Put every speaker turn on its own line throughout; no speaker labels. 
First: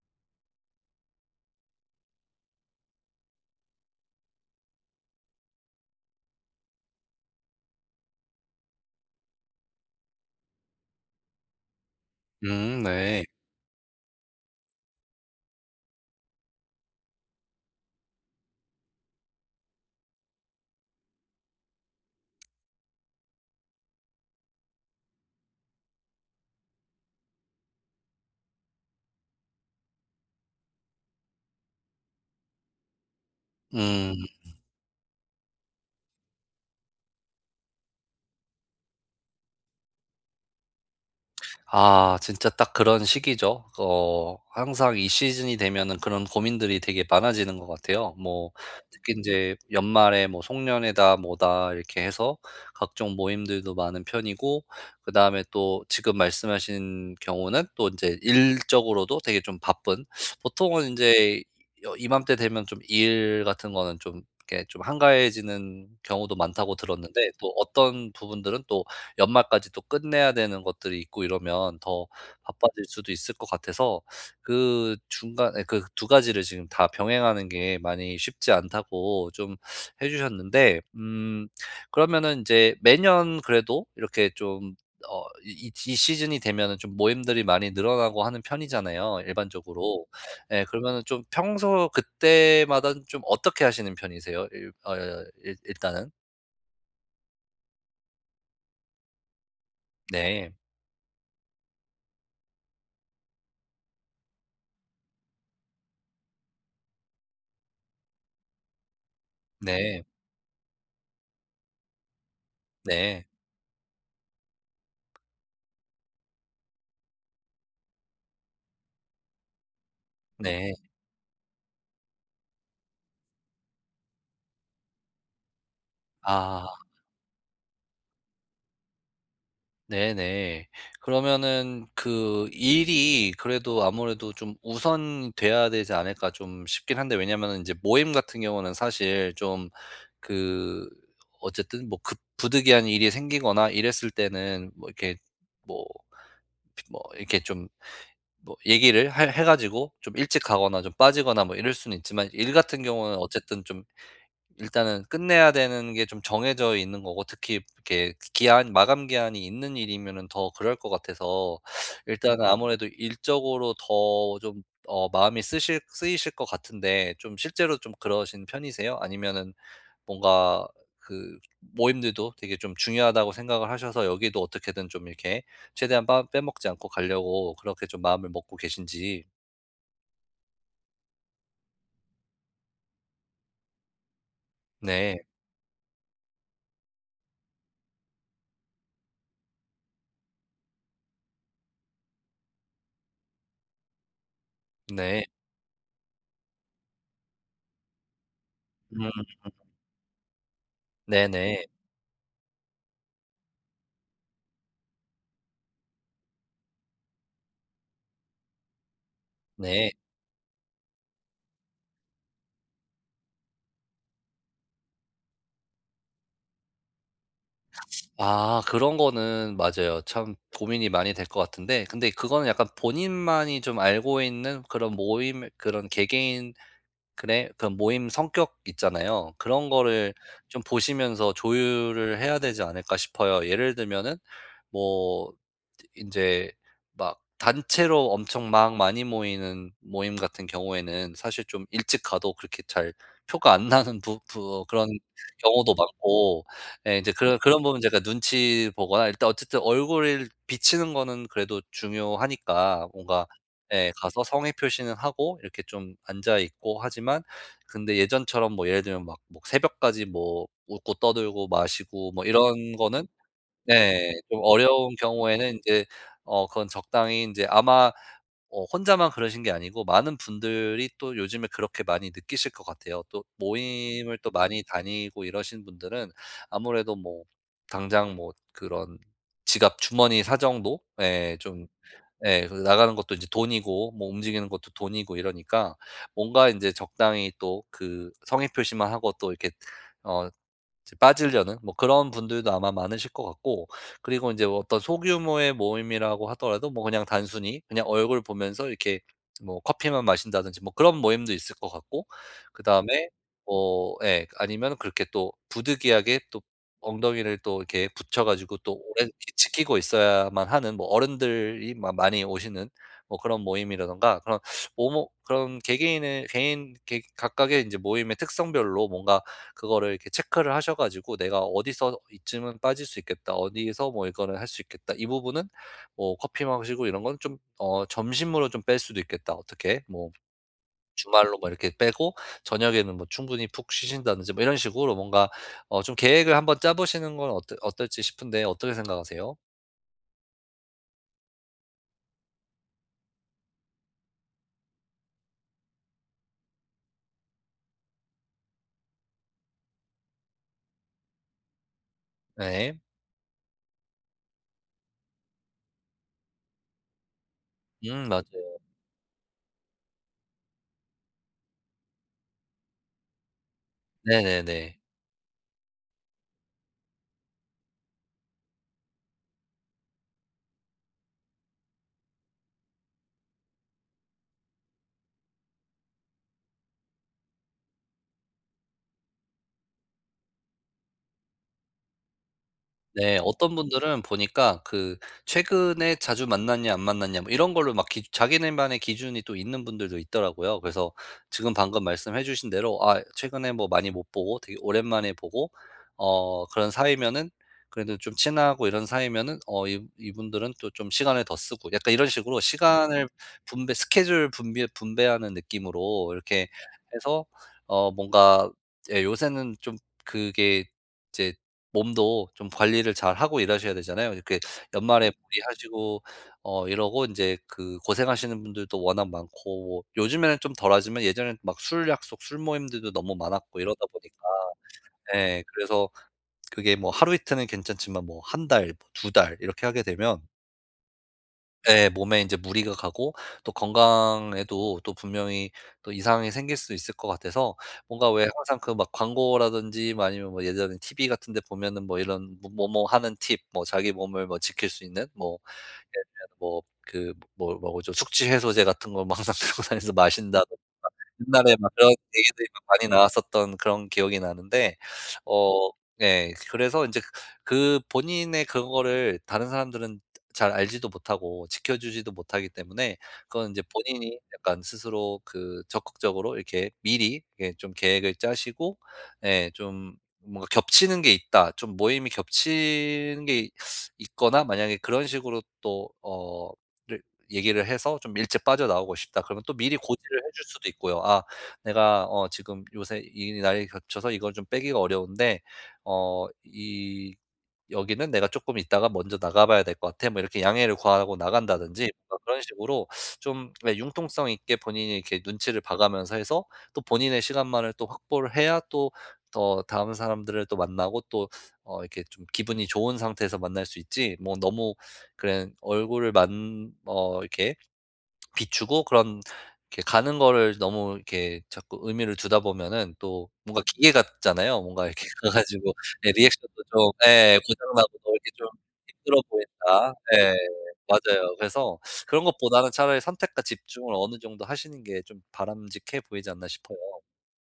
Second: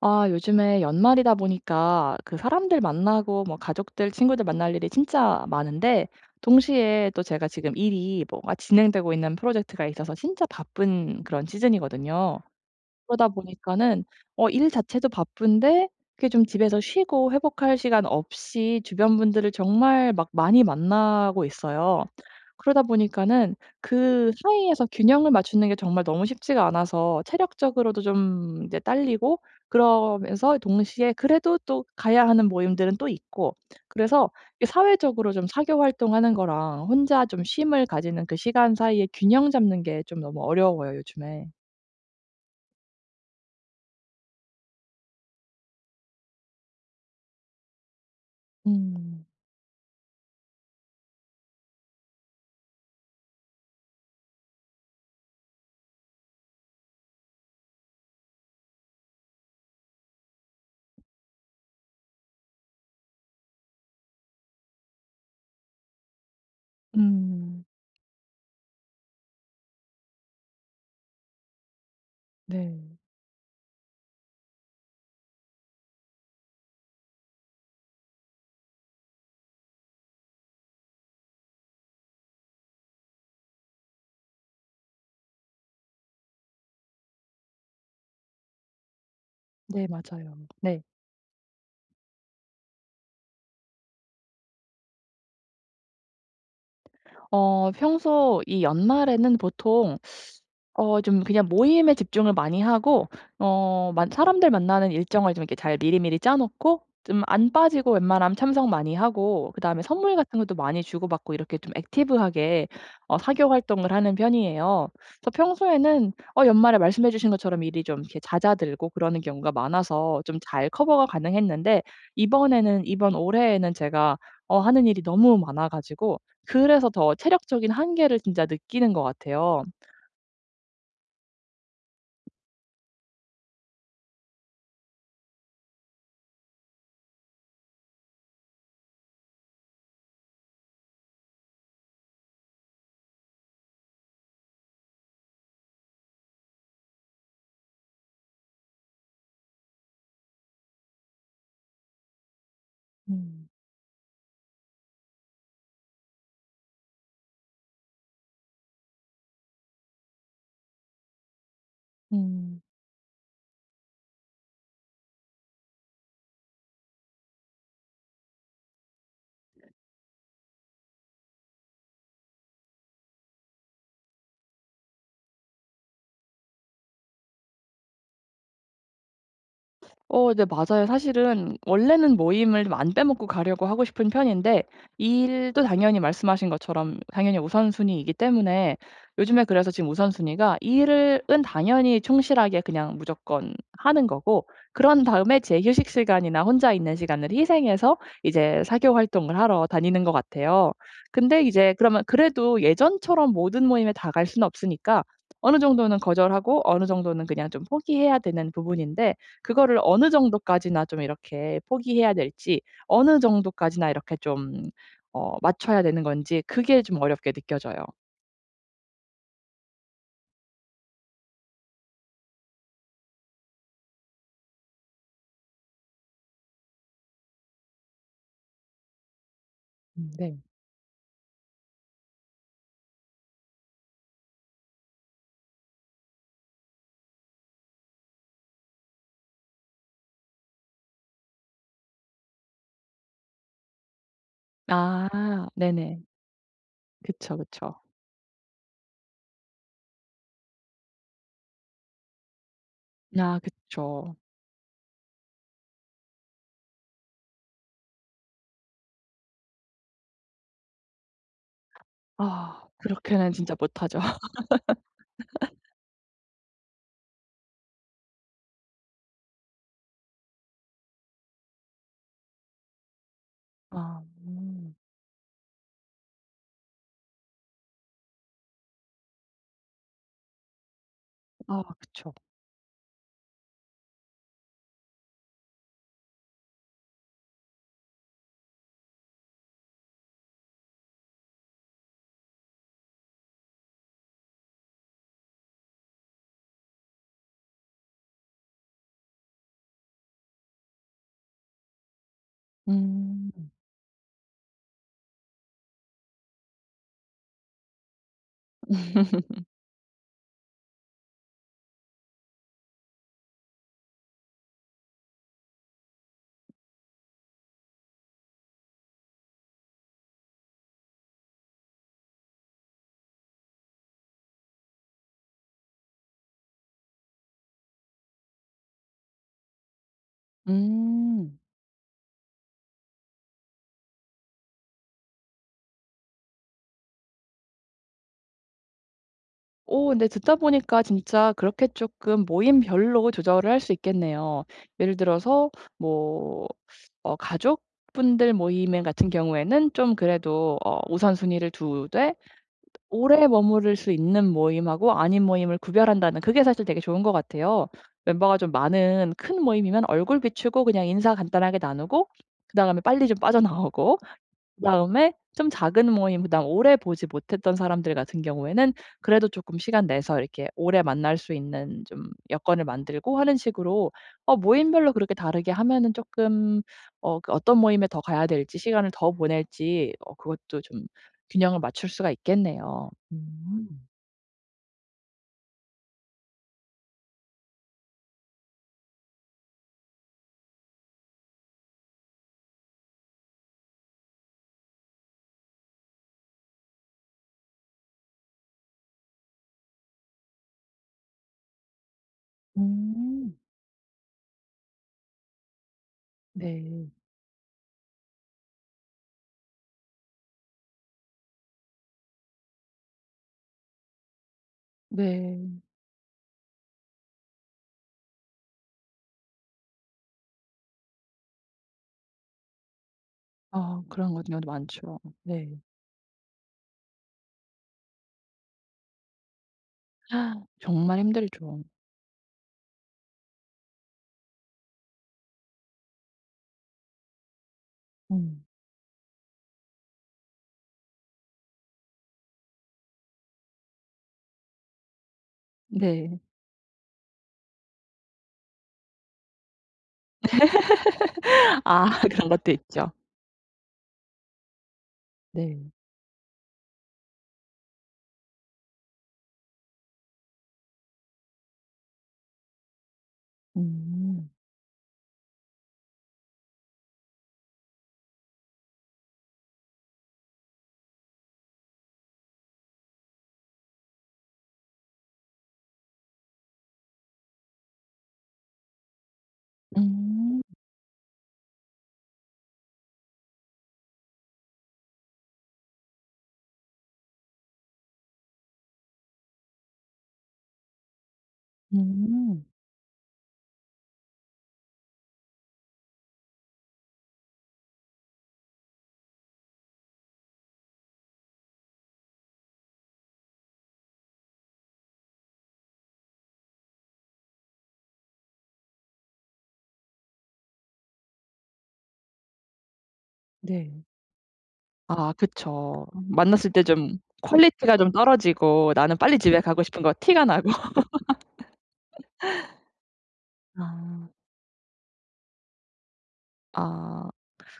아, 요즘에 연말이다 보니까 그 사람들 만나고 뭐 가족들, 친구들 만날 일이 진짜 많은데 동시에 또 제가 지금 일이 뭐가 진행되고 있는 프로젝트가 있어서 진짜 바쁜 그런 시즌이거든요.
네.
그러다 보니까는 일 자체도 바쁜데 그게 좀 집에서 쉬고 회복할 시간 없이 주변 분들을 정말 막 많이 만나고 있어요. 그러다 보니까는 그 사이에서 균형을 맞추는 게 정말 너무 쉽지가 않아서 체력적으로도 좀 이제 딸리고, 그러면서 동시에 그래도 또 가야 하는 모임들은 또 있고.
음.
그래서 이 사회적으로 좀 사교 활동하는 거랑 혼자 좀 쉼을 가지는 그 시간 사이에 균형 잡는 게 좀 너무 어려워요, 요즘에.
아 진짜 딱 그런 시기죠. 항상 이 시즌이 되면은 그런 고민들이 되게 많아지는 것 같아요. 뭐 특히 이
음.
제 연말에 뭐 송년회다 뭐다 이렇게 해서 각종 모임들도 많은 편이고, 그다음에 또 지금 말씀하신 경우는 또 이제 일적으로도 되게 좀 바쁜, 보통은 이제 여 이맘때 되면 좀 일 같은 거는 좀 이렇게 좀 한가해지는 경우도 많다고 들었는데, 또
음.
어떤 부분들은 또 연말까지 또 끝내야 되는 것들이 있고 이러면 더 바빠질
네.
수도 있을 것 같아서, 그 중간에 그 두 가지를 지금 다 병행하는 게 많이 쉽지 않다고 좀 해 주셨는데, 음. 그러면은 이제 매년 그래도 이렇게 좀 이 시즌이 되면은 좀 모임들이 많이 늘어나고 하는 편이잖아요,
네
일반적으로.
맞아요.
예,
네.
그러면은 좀 평소 그때마다 좀 어떻게 하시는 편이세요? 일 어 일 단은.
평소 이 연말에는 보통
네.
좀 그냥 모임에 집중을 많이 하고, 어 만 사람들 만나는 일정을 좀 이렇게 잘 미리미리 짜 놓고 좀 안 빠지고 웬만하면 참석 많이 하고, 그다음에
네.
선물 같은 것도 많이 주고받고 이렇게 좀 액티브하게
네.
사교 활동을 하는 편이에요. 그래서 평소에는 연말에 말씀해 주신 것처럼 일이 좀 이렇게 잦아들고 그러는 경우가 많아서 좀 잘
네.
커버가 가능했는데, 이번 올해에는 제가 하는 일이 너무 많아 가지고,
아
그래서 더 체력적인 한계를 진짜 느끼는 것 같아요.
네네. 그러면은 그 일이 그래도 아무래도 좀 우선 돼야 되지 않을까 좀 싶긴 한데, 왜냐면은 이제 모임 같은 경우는 사실 좀 그, 어쨌든 뭐 급 부득이한 일이 생기거나 이랬을 때는 뭐 이렇게 뭐 뭐 이렇게 좀 뭐 얘기를 해 가지고 좀 일찍 가거나 좀 빠지거나 뭐 이럴 수는 있지만, 일 같은 경우는
음.
어쨌든 좀 일단은 끝내야 되는 게 좀 정해져 있는 거고, 특히 이렇게 기한 마감 기한이 있는 일이면은 더 그럴 것 같아서, 일단은
음.
아무래도 일적으로 더 좀 어 마음이 쓰실 쓰이실 것 같은데, 좀 실제로 좀 그러신 편이세요? 아니면은 뭔가 그 모임들도 되게 좀 중요하다고 생각을 하셔서 여기도 어떻게든 좀 이렇게 최대한 빠 빼먹지 않고 가려고 그렇게 좀 마음을 먹고 계신지.
네 맞아요. 사실은 원래는 모임을 좀 안 빼먹고 가려고 하고 싶은 편인데,
네.
일도 당연히 말씀하신 것처럼 당연히 우선순위이기 때문에, 요즘에 그래서 지금 우선순위가 일은 당연히 충실하게 그냥 무조건 하는 거고, 그런
네.
다음에 제 휴식 시간이나 혼자 있는 시간을 희생해서 이제 사교
음.
활동을 하러 다니는 것 같아요. 근데
네네.
이제 그러면 그래도 예전처럼 모든 모임에 다 갈 수는 없으니까 어느 정도는 거절하고 어느 정도는 그냥 좀 포기해야 되는 부분인데, 그거를
네.
어느 정도까지나 좀 이렇게 포기해야 될지, 어느 정도까지나 이렇게 좀 맞춰야 되는 건지 그게 좀 어렵게 느껴져요.
아 그런 거는 맞아요. 참 고민이 많이 될 것 같은데, 근데 그거는 약간 본인만이 좀 알고 있는 그런 모임, 그런 개개인, 그래 그 모임 성격 있잖아요. 그런 거를
네.
좀 보시면서 조율을 해야 되지 않을까 싶어요. 예를 들면은, 뭐, 인제 막 단체로 엄청 막 많이 모이는 모임 같은 경우에는 사실 좀 일찍 가도 그렇게 잘 표가 안 나는, 그런
아
경우도
네네.
많고, 예 인제
그쵸,
그런
그쵸.
부분 제가 눈치 보거나 일단 어쨌든 얼굴을 비치는 거는 그래도 중요하니까 뭔가,
아
예.
그쵸.
가서 성의 표시는 하고 이렇게 좀 앉아 있고 하지만, 근데 예전처럼 뭐 예를 들면 막 뭐 새벽까지 뭐 웃고 떠들고 마시고 뭐
아,
이런 거는,
그렇게는 진짜 못하죠.
네, 좀 어려운 경우에는 인제 그건 적당히 인제 아마 혼자만 그러신 게 아니고 많은 분들이 또 요즘에 그렇게 많이 느끼실 것 같아요. 또
아
모임을 또 많이 다니고 이러신 분들은 아무래도 뭐 당장 뭐 그런 지갑 주머니 사정도 예
아
좀
그쵸.
예. 그 나가는 것도 이제 돈이고 뭐 움직이는 것도 돈이고 이러니까 뭔가 이제 적당히 또 그 성의 표시만 하고 또 이렇게 어 이제 빠지려는 뭐 그런 분들도 아마 많으실 것 같고, 그리고 이제 어떤 소규모의 모임이라고 하더라도 뭐 그냥 단순히 그냥 얼굴 보면서 이렇게 뭐 커피만 마신다든지 뭐 그런 모임도 있을 것 같고, 그다음에
음.
뭐 예 아니면 그렇게 또 부득이하게 또 엉덩이를 또 이렇게 붙여 가지고 또 오래 이렇게 지키고 있어야만 하는 뭐 어른들이 마 많이 오시는 뭐 그런 모임이라든가, 그런 모모 그런 개개인의 개인, 개 각각의 이제 모임의 특성별로 뭔가 그거를 이렇게 체크를 하셔가지고, 내가 어디서 이쯤은 빠질 수 있겠다, 어디서 뭐 이거는 할 수 있겠다, 이 부분은 뭐 커피 마시고 이런 건 좀, 어, 점심으로 좀 뺄 수도 있겠다, 어떻게 뭐
음.
주말로 뭐 이렇게 빼고 저녁에는 뭐 충분히 푹 쉬신다든지, 뭐 이런 식으로 뭔가 어, 좀 계획을 한번 짜보시는 건 어떨지 싶은데, 어떻게 생각하세요?
오, 근데 듣다 보니까 진짜 그렇게 조금 모임별로 조절을 할 수 있겠네요. 예를 들어서 뭐 가족분들 모임 같은 경우에는 좀 그래도 우선순위를 두되,
네.
오래 머무를 수 있는 모임하고 아닌 모임을 구별한다는 그게 사실 되게 좋은 것 같아요. 멤버가 좀
맞아요.
많은 큰 모임이면 얼굴 비추고 그냥 인사 간단하게 나누고 그다음에 빨리 좀 빠져나오고,
네네네.
그다음에 좀 작은 모임 그다음 오래 보지 못했던 사람들 같은 경우에는 그래도 조금 시간 내서 이렇게 오래 만날 수 있는 좀 여건을 만들고 하는 식으로, 모임별로 그렇게 다르게 하면은 조금 그 어떤 모임에 더 가야 될지 시간을 더 보낼지, 그것도 좀 균형을 맞출 수가 있겠네요.
네. 어떤
음.
분들은 보니까 그 최근에 자주 만났냐 안 만났냐 뭐 이런 걸로 막 기 자기네만의 기준이 또 있는 분들도 있더라고요. 그래서 지금 방금 말씀해 주신 대로, 아 최근에 뭐 많이 못 보고 되게 오랜만에 보고 그런 사이면은, 그래도 좀 친하고 이런 사이면은 어 이 이분들은 또 좀 시간을 더 쓰고 약간 이런 식으로 시간을
음.
분배, 스케줄 분배 분배하는 느낌으로 이렇게
네.
해서 어 뭔가, 예 요새는 좀 그게 이제 몸도 좀 관리를 잘하고 일하셔야 되잖아요. 이렇게 연말에
네.
무리하시고 이러고 인제 그 고생하시는 분들도 워낙 많고, 뭐 요즘에는 좀 덜하지만 예전에는 막 술 약속, 술 모임들도 너무 많았고
아,
이러다
그런
보니까,
것우도 많죠.
예
네.
그래서 그게 뭐 하루 이틀은 괜찮지만 뭐 한 달, 뭐 두 달 이렇게 하게 되면,
정말 힘들죠.
예, 몸에 이제 무리가 가고 또 건강에도 또 분명히 또 이상이 생길 수 있을 것 같아서, 뭔가 왜
음.
항상 그 막 광고라든지 뭐 아니면 뭐 예전에 TV 같은 데 보면은 뭐 이런 뭐 뭐뭐 하는 팁, 뭐 자기 몸을 뭐 지킬 수 있는 뭐 예를
네.
들면 뭐그뭐 뭐 뭐죠, 숙취 해소제 같은 거 막 항상 들고 다니면서 마신다, 옛날에 막
아,
그런
그런
얘기들이
것도
막 많이
있죠.
나왔었던 그런 기억이 나는데 어,
네.
네, 그래서 인제 그 그 본인의 그거를 다른 사람들은 잘 알지도 못하고 지켜주지도 못하기 때문에 그건 인제 본인이
음.
약간 스스로 그 적극적으로 이렇게 미리 예 좀 계획을 짜시고, 예 좀 뭔가 겹치는 게 있다, 좀 모임이 겹치는 게 있거나 만약에 그런 식으로 또어를 얘기를 해서 좀 일찍 빠져나오고 싶다, 그러면 또 미리 고지를 해
음.
줄 수도 있고요. "아 내가 어 지금 요새 이 날이 겹쳐서 이걸 좀 빼기가 어려운데 어 이 여기는 내가 조금 있다가 먼저 나가 봐야 될 것 같아." 뭐 이렇게 양해를 구하고 나간다든지 뭔가 그런
음.
식으로 좀 네, 융통성 있게 본인이 이렇게 눈치를 봐가면서 해서 또 본인의 시간만을 또 확보를 해야 또 더 다음 사람들을 또 만나고 또 이렇게 좀 기분이 좋은 상태에서 만날 수 있지, 뭐 너무 그런 얼굴을 만 어 이렇게 비추고 그런, 이렇게 가는 거를 너무 이렇게 자꾸 의미를 두다 보면은 또 뭔가
네.
기계 같잖아요. 뭔가 이렇게
아
가 가지고
그쵸. 음.
예
만났을
리액션도
때
좀
좀
예 고장
퀄리티가 좀
나고 또 이렇게 좀
떨어지고 나는 빨리
힘들어
집에 가고 싶은 거
보인다.
티가
예.
나고.
맞아요. 그래서 그런 것보다는 차라리 선택과 집중을
아.
어느 정도 하시는 게 좀 바람직해 보이지 않나 싶어요.
아.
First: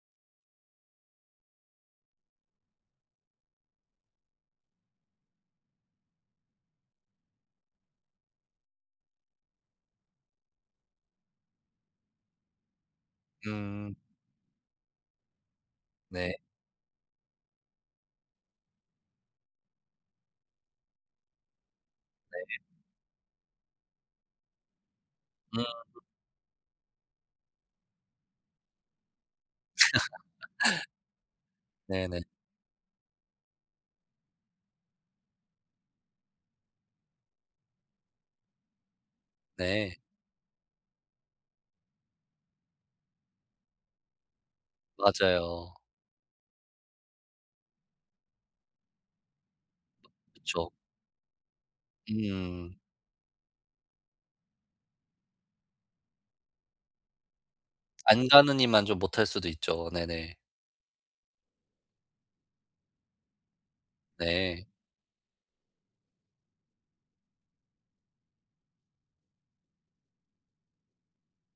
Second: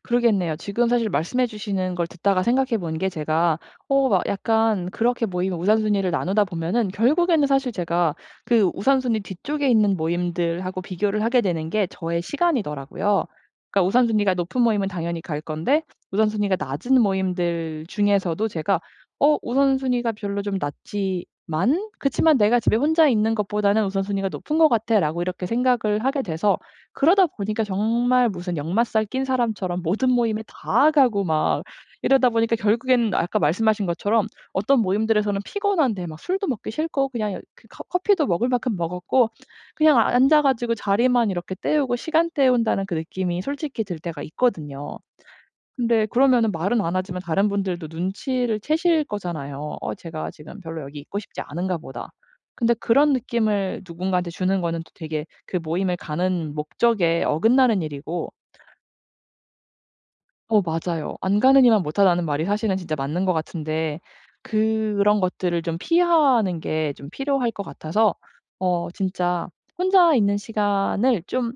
그러겠네요. 지금 사실 말씀해 주시는 걸 듣다가 생각해 본 게, 제가 막 약간 그렇게 모임 우선순위를 나누다 보면은 결국에는 사실 제가 그 우선순위 뒤쪽에 있는 모임들하고 비교를 하게 되는 게 저의 시간이더라고요. 그러니까
음.
우선순위가 높은 모임은 당연히 갈 건데,
네.
우선순위가 낮은 모임들 중에서도 제가 우선순위가 별로 좀 낮지만 그치만 내가 집에 혼자 있는 것보다는 우선순위가 높은 것 같아라고 이렇게
음
생각을 하게 돼서, 그러다 보니까 정말 무슨 역마살 낀 사람처럼 모든 모임에 다 가고 막
네네.
이러다 보니까, 결국에는 아까 말씀하신 것처럼 어떤 모임들에서는 피곤한데 막 술도 먹기 싫고 그냥 그 커 커피도 먹을 만큼 먹었고 그냥
네.
앉아 가지고 자리만 이렇게 때우고 시간 때운다는 그 느낌이 솔직히 들 때가 있거든요.
맞아요.
근데 그러면은 말은 안 하지만 다른 분들도 눈치를 채실 거잖아요. '어, 제가 지금
그쵸.
별로 여기 있고 싶지 않은가 보다.' 근데
음.
그런 느낌을 누군가한테 주는 거는 또 되게 그 모임을 가는 목적에 어긋나는
안
일이고.
가느니만 좀 못할 수도 있죠. 네네.
맞아요. "안 가는 이만 못하다."는 말이 사실은 진짜 맞는 것 같은데,
네.
그런 것들을 좀 피하는 게 좀 필요할 것 같아서 진짜 혼자 있는 시간을 좀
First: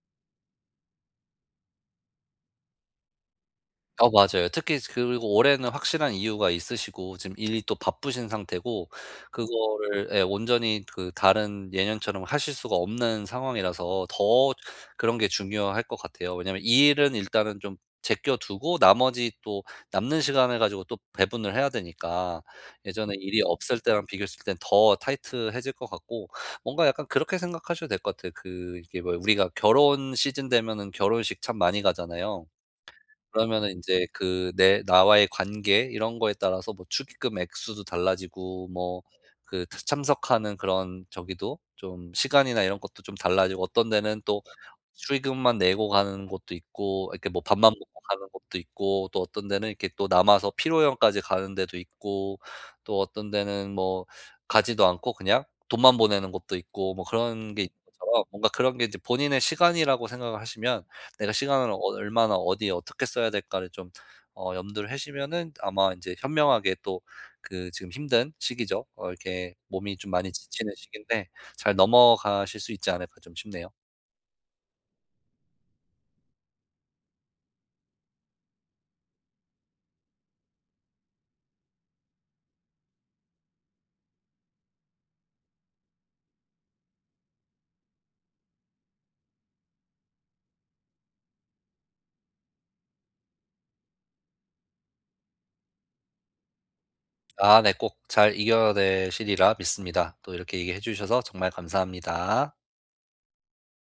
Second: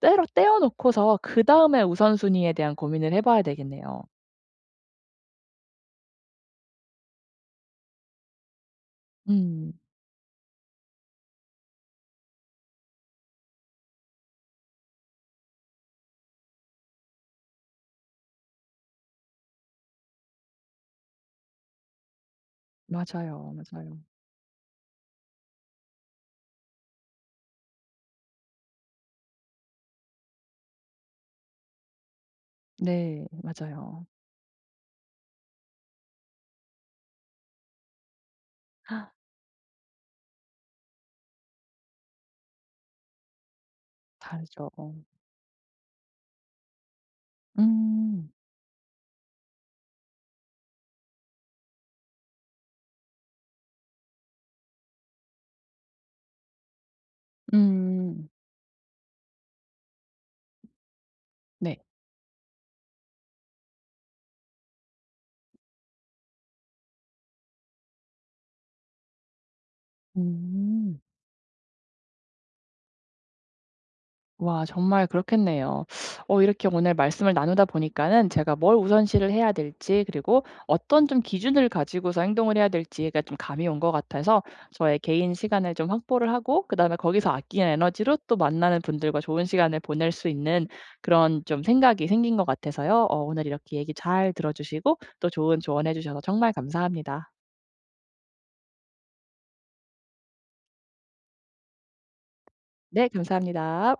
때려 떼어 놓고서 그다음에 우선순위에 대한 고민을 해 봐야 되겠네요.
어 맞아요. 특히 그리고 올해는 확실한 이유가 있으시고 지금 일이 또 바쁘신 상태고,
음.
그거를 예 온전히 그 다른 예년처럼 하실 수가 없는 상황이라서 더 그런 게 중요할 것 같아요. 왜냐면 이 일은 일단은 좀 제껴 두고 나머지 또 남는 시간을 가지고 또 배분을 해야 되니까, 예전에 일이
맞아요,
없을
맞아요.
때랑 비교했을 땐 더 타이트해질 것 같고, 뭔가 약간 그렇게 생각하셔도 될 것 같아요. 그 이게 뭐 우리가 결혼 시즌 되면은 결혼식 참 많이 가잖아요.
네
그러면은
맞아요.
인제 그 내 나와의 관계 이런 거에 따라서 뭐 축의금 액수도 달라지고, 뭐 그 차 참석하는 그런 저기도 좀 시간이나 이런 것도 좀 달라지고, 어떤 데는 또
다르죠.
축의금만 내고 가는 곳도 있고, 이렇게 뭐 밥만 먹고 가는
음.
곳도 있고, 또 어떤 데는 이렇게 또 남아서 피로연까지 가는 데도 있고, 또 어떤 데는 뭐 가지도 않고 그냥 돈만 보내는 곳도 있고, 뭐 그런 게 있는 것처럼
음.
뭔가 그런 게 이제 본인의 시간이라고 생각을 하시면, 내가 시간을 어
네.
얼마나 어디에 어떻게 써야 될까를 좀 어 염두를 해시면은 아마 이제 현명하게 또 그 지금 힘든 시기죠. 어 이렇게 몸이 좀 많이 지치는
음.
시기인데 잘 넘어가실 수 있지 않을까 좀 싶네요.
와, 정말 그렇겠네요. 이렇게 오늘 말씀을 나누다 보니까는 제가 뭘 우선시를 해야 될지, 그리고 어떤 좀 기준을 가지고서 행동을 해야 될지가 좀 감이 온 것 같아서, 저의 개인 시간을 좀 확보를 하고 그다음에 거기서 아끼는 에너지로 또 만나는 분들과 좋은 시간을 보낼 수 있는 그런 좀 생각이 생긴 것 같아서요. 오늘 이렇게 얘기 잘 들어 주시고 또 좋은 조언해 주셔서 정말 감사합니다.
아 네. 꼭 잘 이겨내시리라 믿습니다. 또 이렇게 얘기해 주셔서 정말 감사합니다.
네 감사합니다.